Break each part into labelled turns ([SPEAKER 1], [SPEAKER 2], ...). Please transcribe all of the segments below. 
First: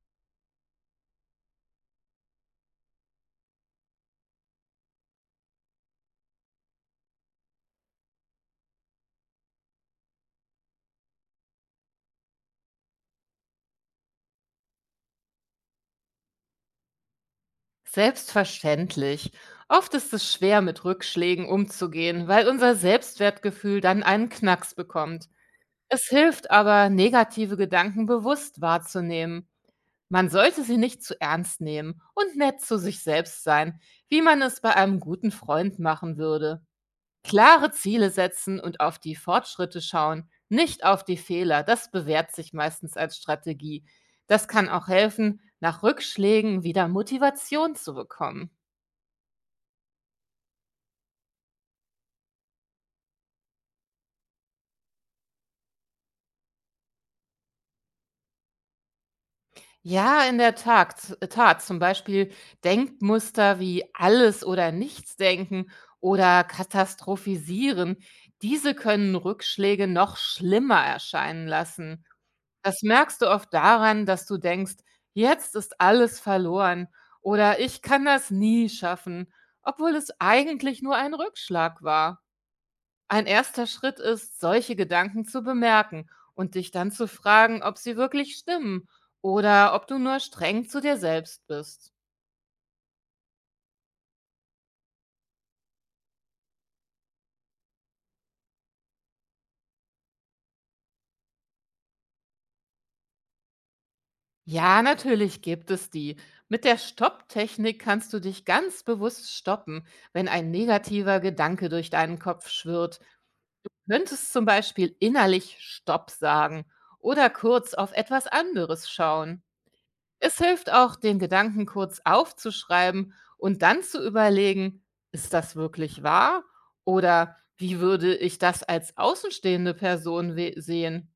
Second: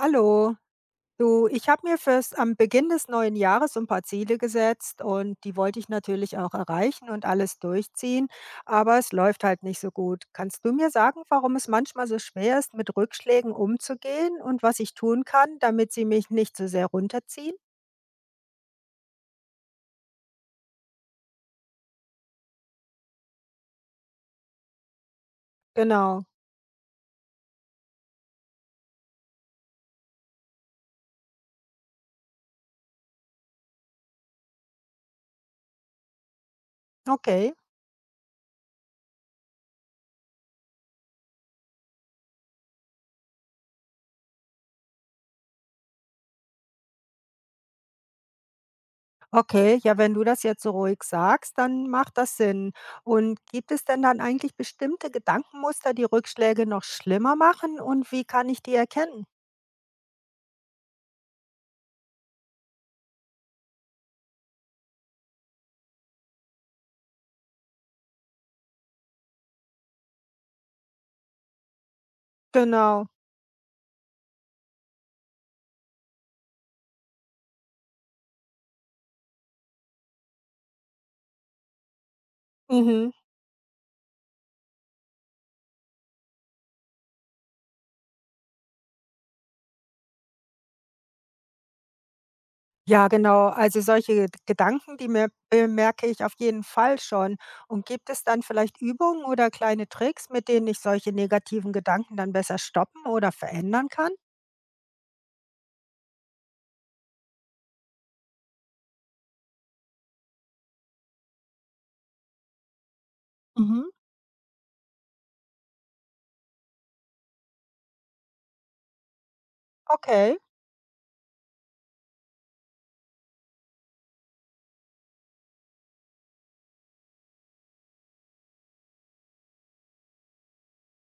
[SPEAKER 1] Hallo, du, ich habe mir fürs am Beginn des neuen Jahres so 'n paar Ziele gesetzt und die wollte ich natürlich auch erreichen und alles durchziehen, aber es läuft halt nicht so gut. Kannst du mir sagen, warum es manchmal so schwer ist, mit Rückschlägen umzugehen und was ich tun kann, damit sie mich nicht so sehr runterziehen?
[SPEAKER 2] Selbstverständlich. Oft ist es schwer, mit Rückschlägen umzugehen, weil unser Selbstwertgefühl dann einen Knacks bekommt. Es
[SPEAKER 1] Genau,
[SPEAKER 2] hilft aber, negative Gedanken bewusst wahrzunehmen. Man sollte sie nicht zu ernst nehmen und nett zu sich selbst sein, wie man es bei einem guten Freund machen würde.
[SPEAKER 1] okay.
[SPEAKER 2] Klare Ziele setzen und auf die Fortschritte schauen, nicht auf die Fehler, das bewährt sich meistens als Strategie. Das kann auch helfen, nach Rückschlägen wieder Motivation zu bekommen.
[SPEAKER 1] Okay, ja, wenn du das jetzt so ruhig sagst, dann macht das Sinn. Und gibt es denn dann eigentlich bestimmte Gedankenmuster, die Rückschläge noch schlimmer machen und wie kann ich die erkennen?
[SPEAKER 2] Ja, in der Tat. Zum Beispiel Denkmuster wie alles oder nichts denken oder katastrophisieren. Diese können Rückschläge noch schlimmer erscheinen lassen. Das
[SPEAKER 1] Genau.
[SPEAKER 2] merkst du oft daran, dass du denkst, jetzt ist alles verloren oder ich kann das nie schaffen, obwohl es eigentlich nur ein Rückschlag war.
[SPEAKER 1] Mhm.
[SPEAKER 2] Ein erster Schritt ist, solche Gedanken zu bemerken und dich dann zu fragen, ob sie wirklich stimmen oder ob du nur streng zu dir selbst bist.
[SPEAKER 1] Ja, genau. Also solche Gedanken, die mer bemerke ich auf jeden Fall schon. Und gibt es dann vielleicht Übungen oder kleine Tricks, mit denen ich solche negativen Gedanken dann besser stoppen oder verändern kann?
[SPEAKER 2] Ja, natürlich gibt es die. Mit der Stopptechnik kannst du dich ganz bewusst stoppen, wenn ein negativer Gedanke durch deinen Kopf schwirrt.
[SPEAKER 1] Mhm.
[SPEAKER 2] Könntest zum Beispiel innerlich Stopp sagen oder kurz auf etwas anderes schauen. Es
[SPEAKER 1] Okay,
[SPEAKER 2] hilft auch, den Gedanken kurz aufzuschreiben und dann zu überlegen, ist das wirklich wahr oder wie würde ich das als außenstehende Person sehen?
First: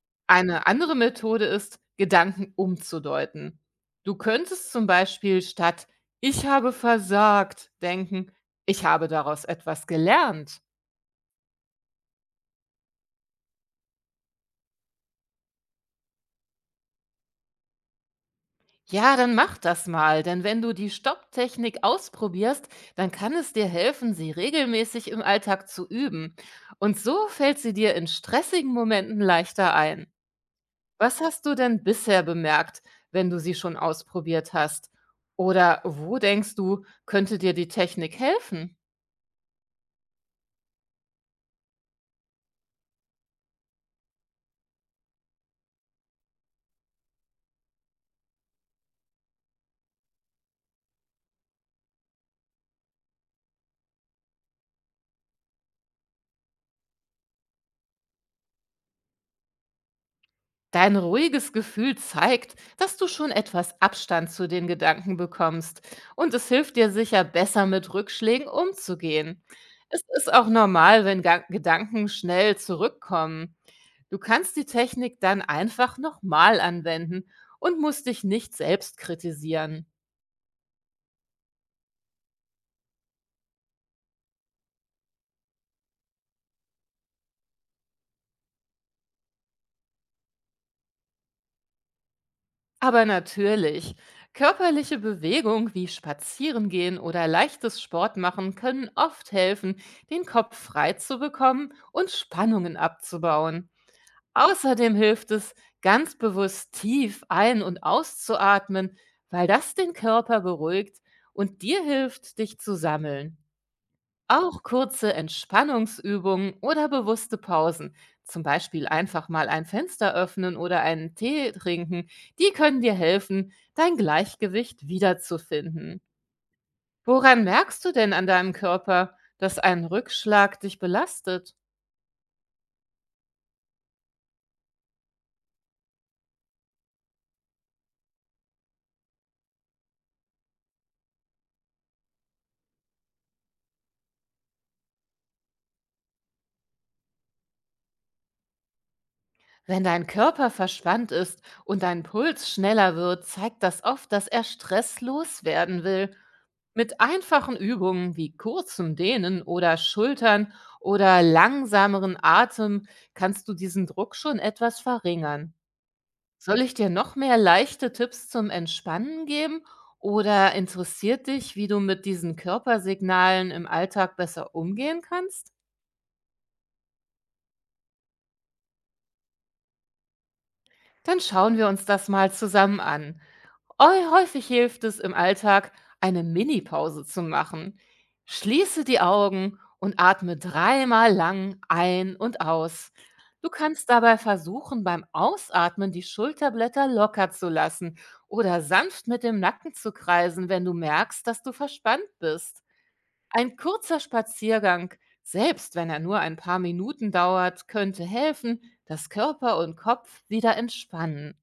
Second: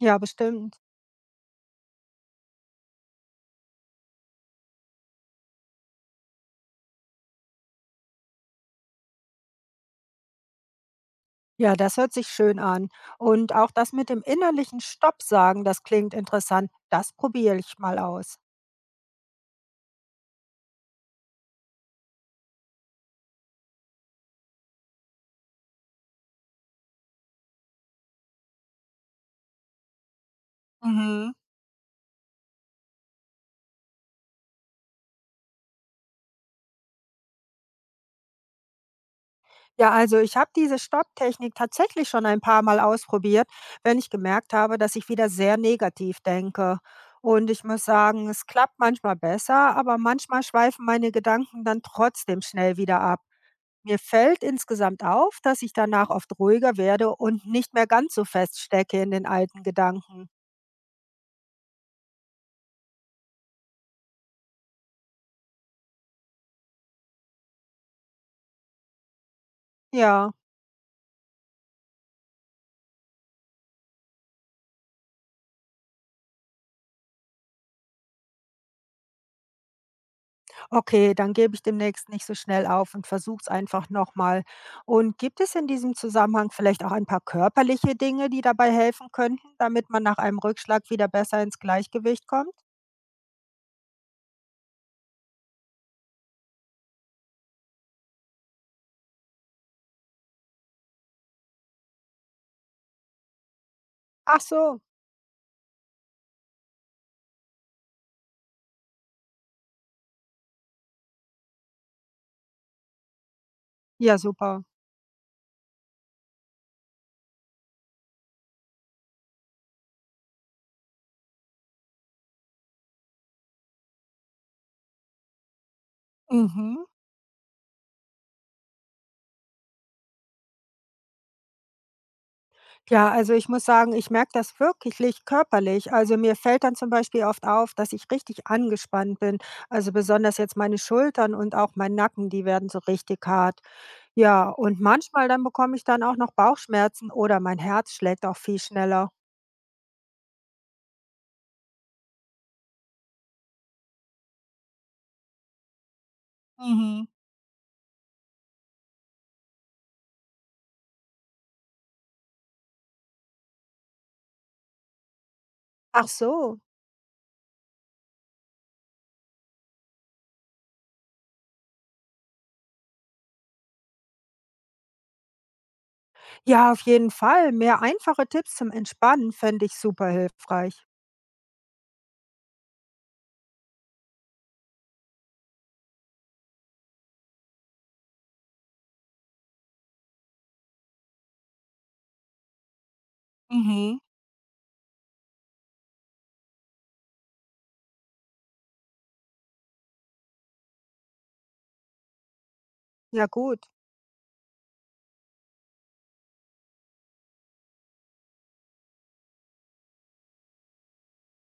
[SPEAKER 1] ja,
[SPEAKER 2] Eine
[SPEAKER 1] bestimmt.
[SPEAKER 2] andere Methode ist, Gedanken umzudeuten. Du könntest zum Beispiel statt ich habe versagt denken, ich habe daraus etwas gelernt.
[SPEAKER 1] Ja, das hört sich schön an. Und auch das mit dem innerlichen Stopp sagen, das klingt interessant. Das probiere ich mal aus.
[SPEAKER 2] Ja, dann mach das mal, denn wenn du die Stopptechnik ausprobierst, dann kann es dir helfen, sie regelmäßig im Alltag zu üben. Und so fällt sie dir in stressigen Momenten leichter ein. Was
[SPEAKER 1] Mhm.
[SPEAKER 2] hast du denn bisher bemerkt, wenn du sie schon ausprobiert hast? Oder wo denkst du, könnte dir die Technik helfen?
[SPEAKER 1] Ja, also ich habe diese Stopptechnik tatsächlich schon ein paar Mal ausprobiert, wenn ich gemerkt habe, dass ich wieder sehr negativ denke. Und ich muss sagen, es klappt manchmal besser, aber manchmal schweifen meine Gedanken dann trotzdem schnell wieder ab. Mir fällt insgesamt auf, dass ich danach oft ruhiger werde und nicht mehr ganz so feststecke in den alten Gedanken.
[SPEAKER 2] Dein ruhiges Gefühl zeigt, dass du schon etwas Abstand zu den Gedanken bekommst und es hilft dir sicher besser mit Rückschlägen umzugehen. Es ist
[SPEAKER 1] Ja.
[SPEAKER 2] auch normal, wenn Ga Gedanken schnell zurückkommen. Du kannst die Technik dann einfach nochmal anwenden und musst dich nicht selbst kritisieren.
[SPEAKER 1] Okay, dann gebe ich demnächst nicht so schnell auf und versuche es einfach nochmal. Und gibt es in diesem Zusammenhang vielleicht auch ein paar körperliche Dinge, die dabei helfen könnten, damit man nach einem Rückschlag wieder besser ins Gleichgewicht kommt?
[SPEAKER 2] Aber natürlich. Körperliche Bewegung wie Spazierengehen oder leichtes Sport machen können oft helfen, den Kopf frei zu bekommen und Spannungen abzubauen.
[SPEAKER 1] Ach so.
[SPEAKER 2] Außerdem hilft es, ganz bewusst tief ein- und auszuatmen, weil das den Körper beruhigt und dir hilft, dich zu sammeln.
[SPEAKER 1] Ja,
[SPEAKER 2] Auch
[SPEAKER 1] super.
[SPEAKER 2] kurze Entspannungsübungen oder bewusste Pausen, zum Beispiel einfach mal ein Fenster öffnen oder einen Tee trinken, die können dir helfen, dein Gleichgewicht wiederzufinden.
[SPEAKER 1] Mhm.
[SPEAKER 2] Woran merkst du denn an deinem Körper, dass ein Rückschlag dich belastet?
[SPEAKER 1] Ja, also ich muss sagen, ich merke das wirklich körperlich. Also mir fällt dann zum Beispiel oft auf, dass ich richtig angespannt bin. Also besonders jetzt meine Schultern und auch mein Nacken, die werden so richtig hart. Ja, und manchmal dann bekomme ich dann auch noch Bauchschmerzen oder mein Herz schlägt auch viel schneller.
[SPEAKER 2] Wenn dein Körper verspannt ist und dein Puls schneller wird, zeigt das oft, dass er Stress loswerden will. Mit
[SPEAKER 1] Mhm.
[SPEAKER 2] einfachen Übungen wie kurzem Dehnen oder Schultern oder langsameren Atem kannst du diesen Druck schon etwas verringern.
[SPEAKER 1] Ach so.
[SPEAKER 2] Soll ich dir noch mehr leichte Tipps zum Entspannen geben oder interessiert dich, wie du mit diesen Körpersignalen im Alltag besser umgehen kannst?
[SPEAKER 1] Ja, auf jeden Fall. Mehr einfache Tipps zum Entspannen fände ich super hilfreich.
[SPEAKER 2] Dann schauen wir uns das mal zusammen an. Häufig hilft es im Alltag, eine Minipause zu machen. Schließe die Augen und atme dreimal lang ein und aus. Du kannst
[SPEAKER 1] Mhm.
[SPEAKER 2] dabei versuchen, beim Ausatmen die Schulterblätter locker zu lassen oder sanft mit dem Nacken zu kreisen, wenn du merkst, dass du verspannt bist.
[SPEAKER 1] Ja,
[SPEAKER 2] Ein
[SPEAKER 1] gut.
[SPEAKER 2] kurzer Spaziergang, selbst wenn er nur ein paar Minuten dauert, könnte helfen, dass Körper und Kopf wieder entspannen.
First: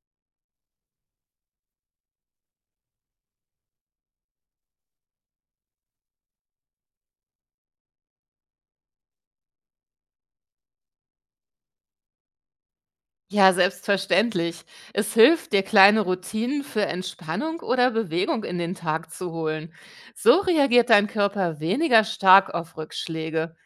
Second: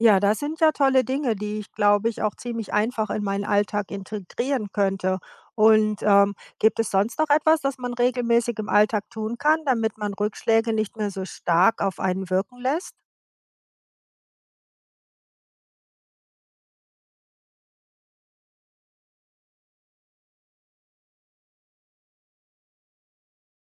[SPEAKER 1] Ja, das sind ja tolle Dinge, die ich, glaube ich, auch ziemlich einfach in meinen Alltag integrieren könnte. Und gibt es sonst noch etwas, das man regelmäßig im Alltag tun kann, damit man Rückschläge nicht mehr so stark auf einen wirken lässt?
[SPEAKER 2] Ja, selbstverständlich. Es hilft dir, kleine Routinen für Entspannung oder Bewegung in den Tag zu holen. So reagiert dein Körper weniger stark auf Rückschläge.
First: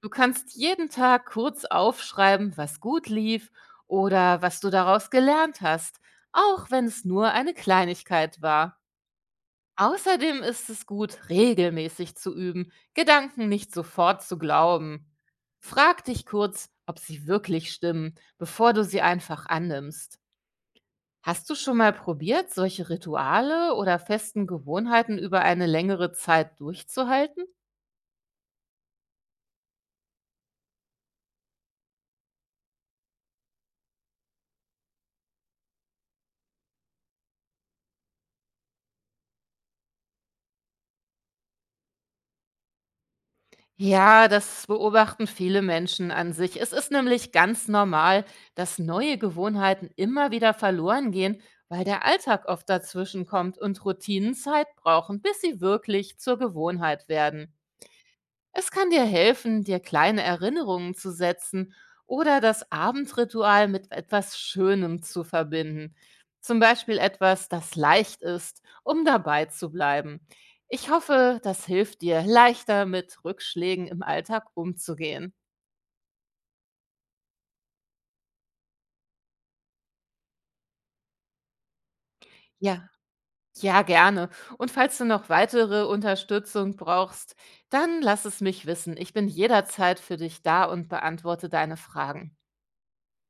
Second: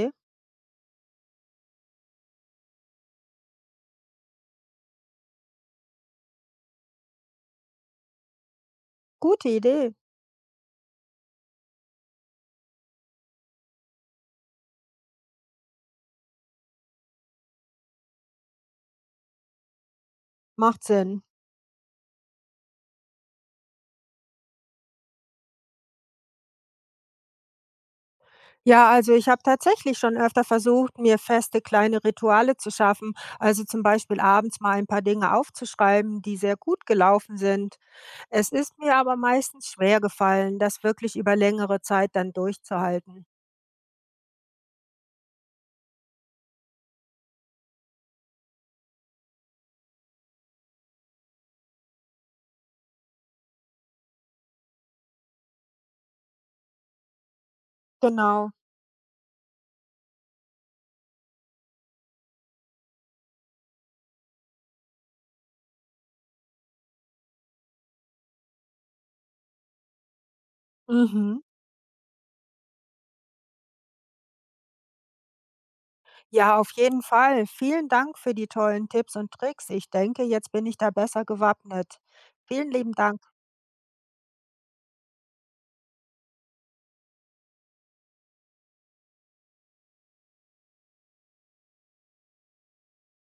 [SPEAKER 2] Du kannst jeden Tag kurz aufschreiben, was gut lief oder was du daraus gelernt hast, auch wenn es nur eine Kleinigkeit war.
[SPEAKER 1] gute Idee.
[SPEAKER 2] Außerdem ist es gut, regelmäßig zu üben, Gedanken nicht sofort zu glauben. Frag dich kurz, ob sie wirklich stimmen, bevor du sie einfach annimmst.
[SPEAKER 1] Macht Sinn.
[SPEAKER 2] Hast du schon mal probiert, solche Rituale oder festen Gewohnheiten über eine längere Zeit durchzuhalten?
[SPEAKER 1] Ja, also ich habe tatsächlich schon öfter versucht, mir feste kleine Rituale zu schaffen. Also zum Beispiel abends mal ein paar Dinge aufzuschreiben, die sehr gut gelaufen sind. Es ist mir aber meistens schwer gefallen, das wirklich über längere Zeit dann durchzuhalten.
[SPEAKER 2] Ja, das beobachten viele Menschen an sich. Es ist nämlich ganz normal, dass neue Gewohnheiten immer wieder verloren gehen, weil der Alltag oft dazwischen kommt und Routinen Zeit brauchen, bis sie wirklich zur Gewohnheit werden.
[SPEAKER 1] Genau.
[SPEAKER 2] Es kann dir helfen, dir kleine Erinnerungen zu setzen oder das Abendritual mit etwas Schönem zu verbinden. Zum Beispiel etwas, das leicht ist, um dabei zu bleiben. Ich hoffe,
[SPEAKER 1] Mhm.
[SPEAKER 2] das hilft dir, leichter mit Rückschlägen im Alltag umzugehen.
[SPEAKER 1] Ja, auf jeden Fall. Vielen Dank für die tollen Tipps und Tricks. Ich denke, jetzt bin ich da besser gewappnet. Vielen
[SPEAKER 2] Ja,
[SPEAKER 1] lieben Dank.
[SPEAKER 2] ja, gerne. Und falls du noch weitere Unterstützung brauchst, dann lass es mich wissen. Ich bin jederzeit für dich da und beantworte deine Fragen.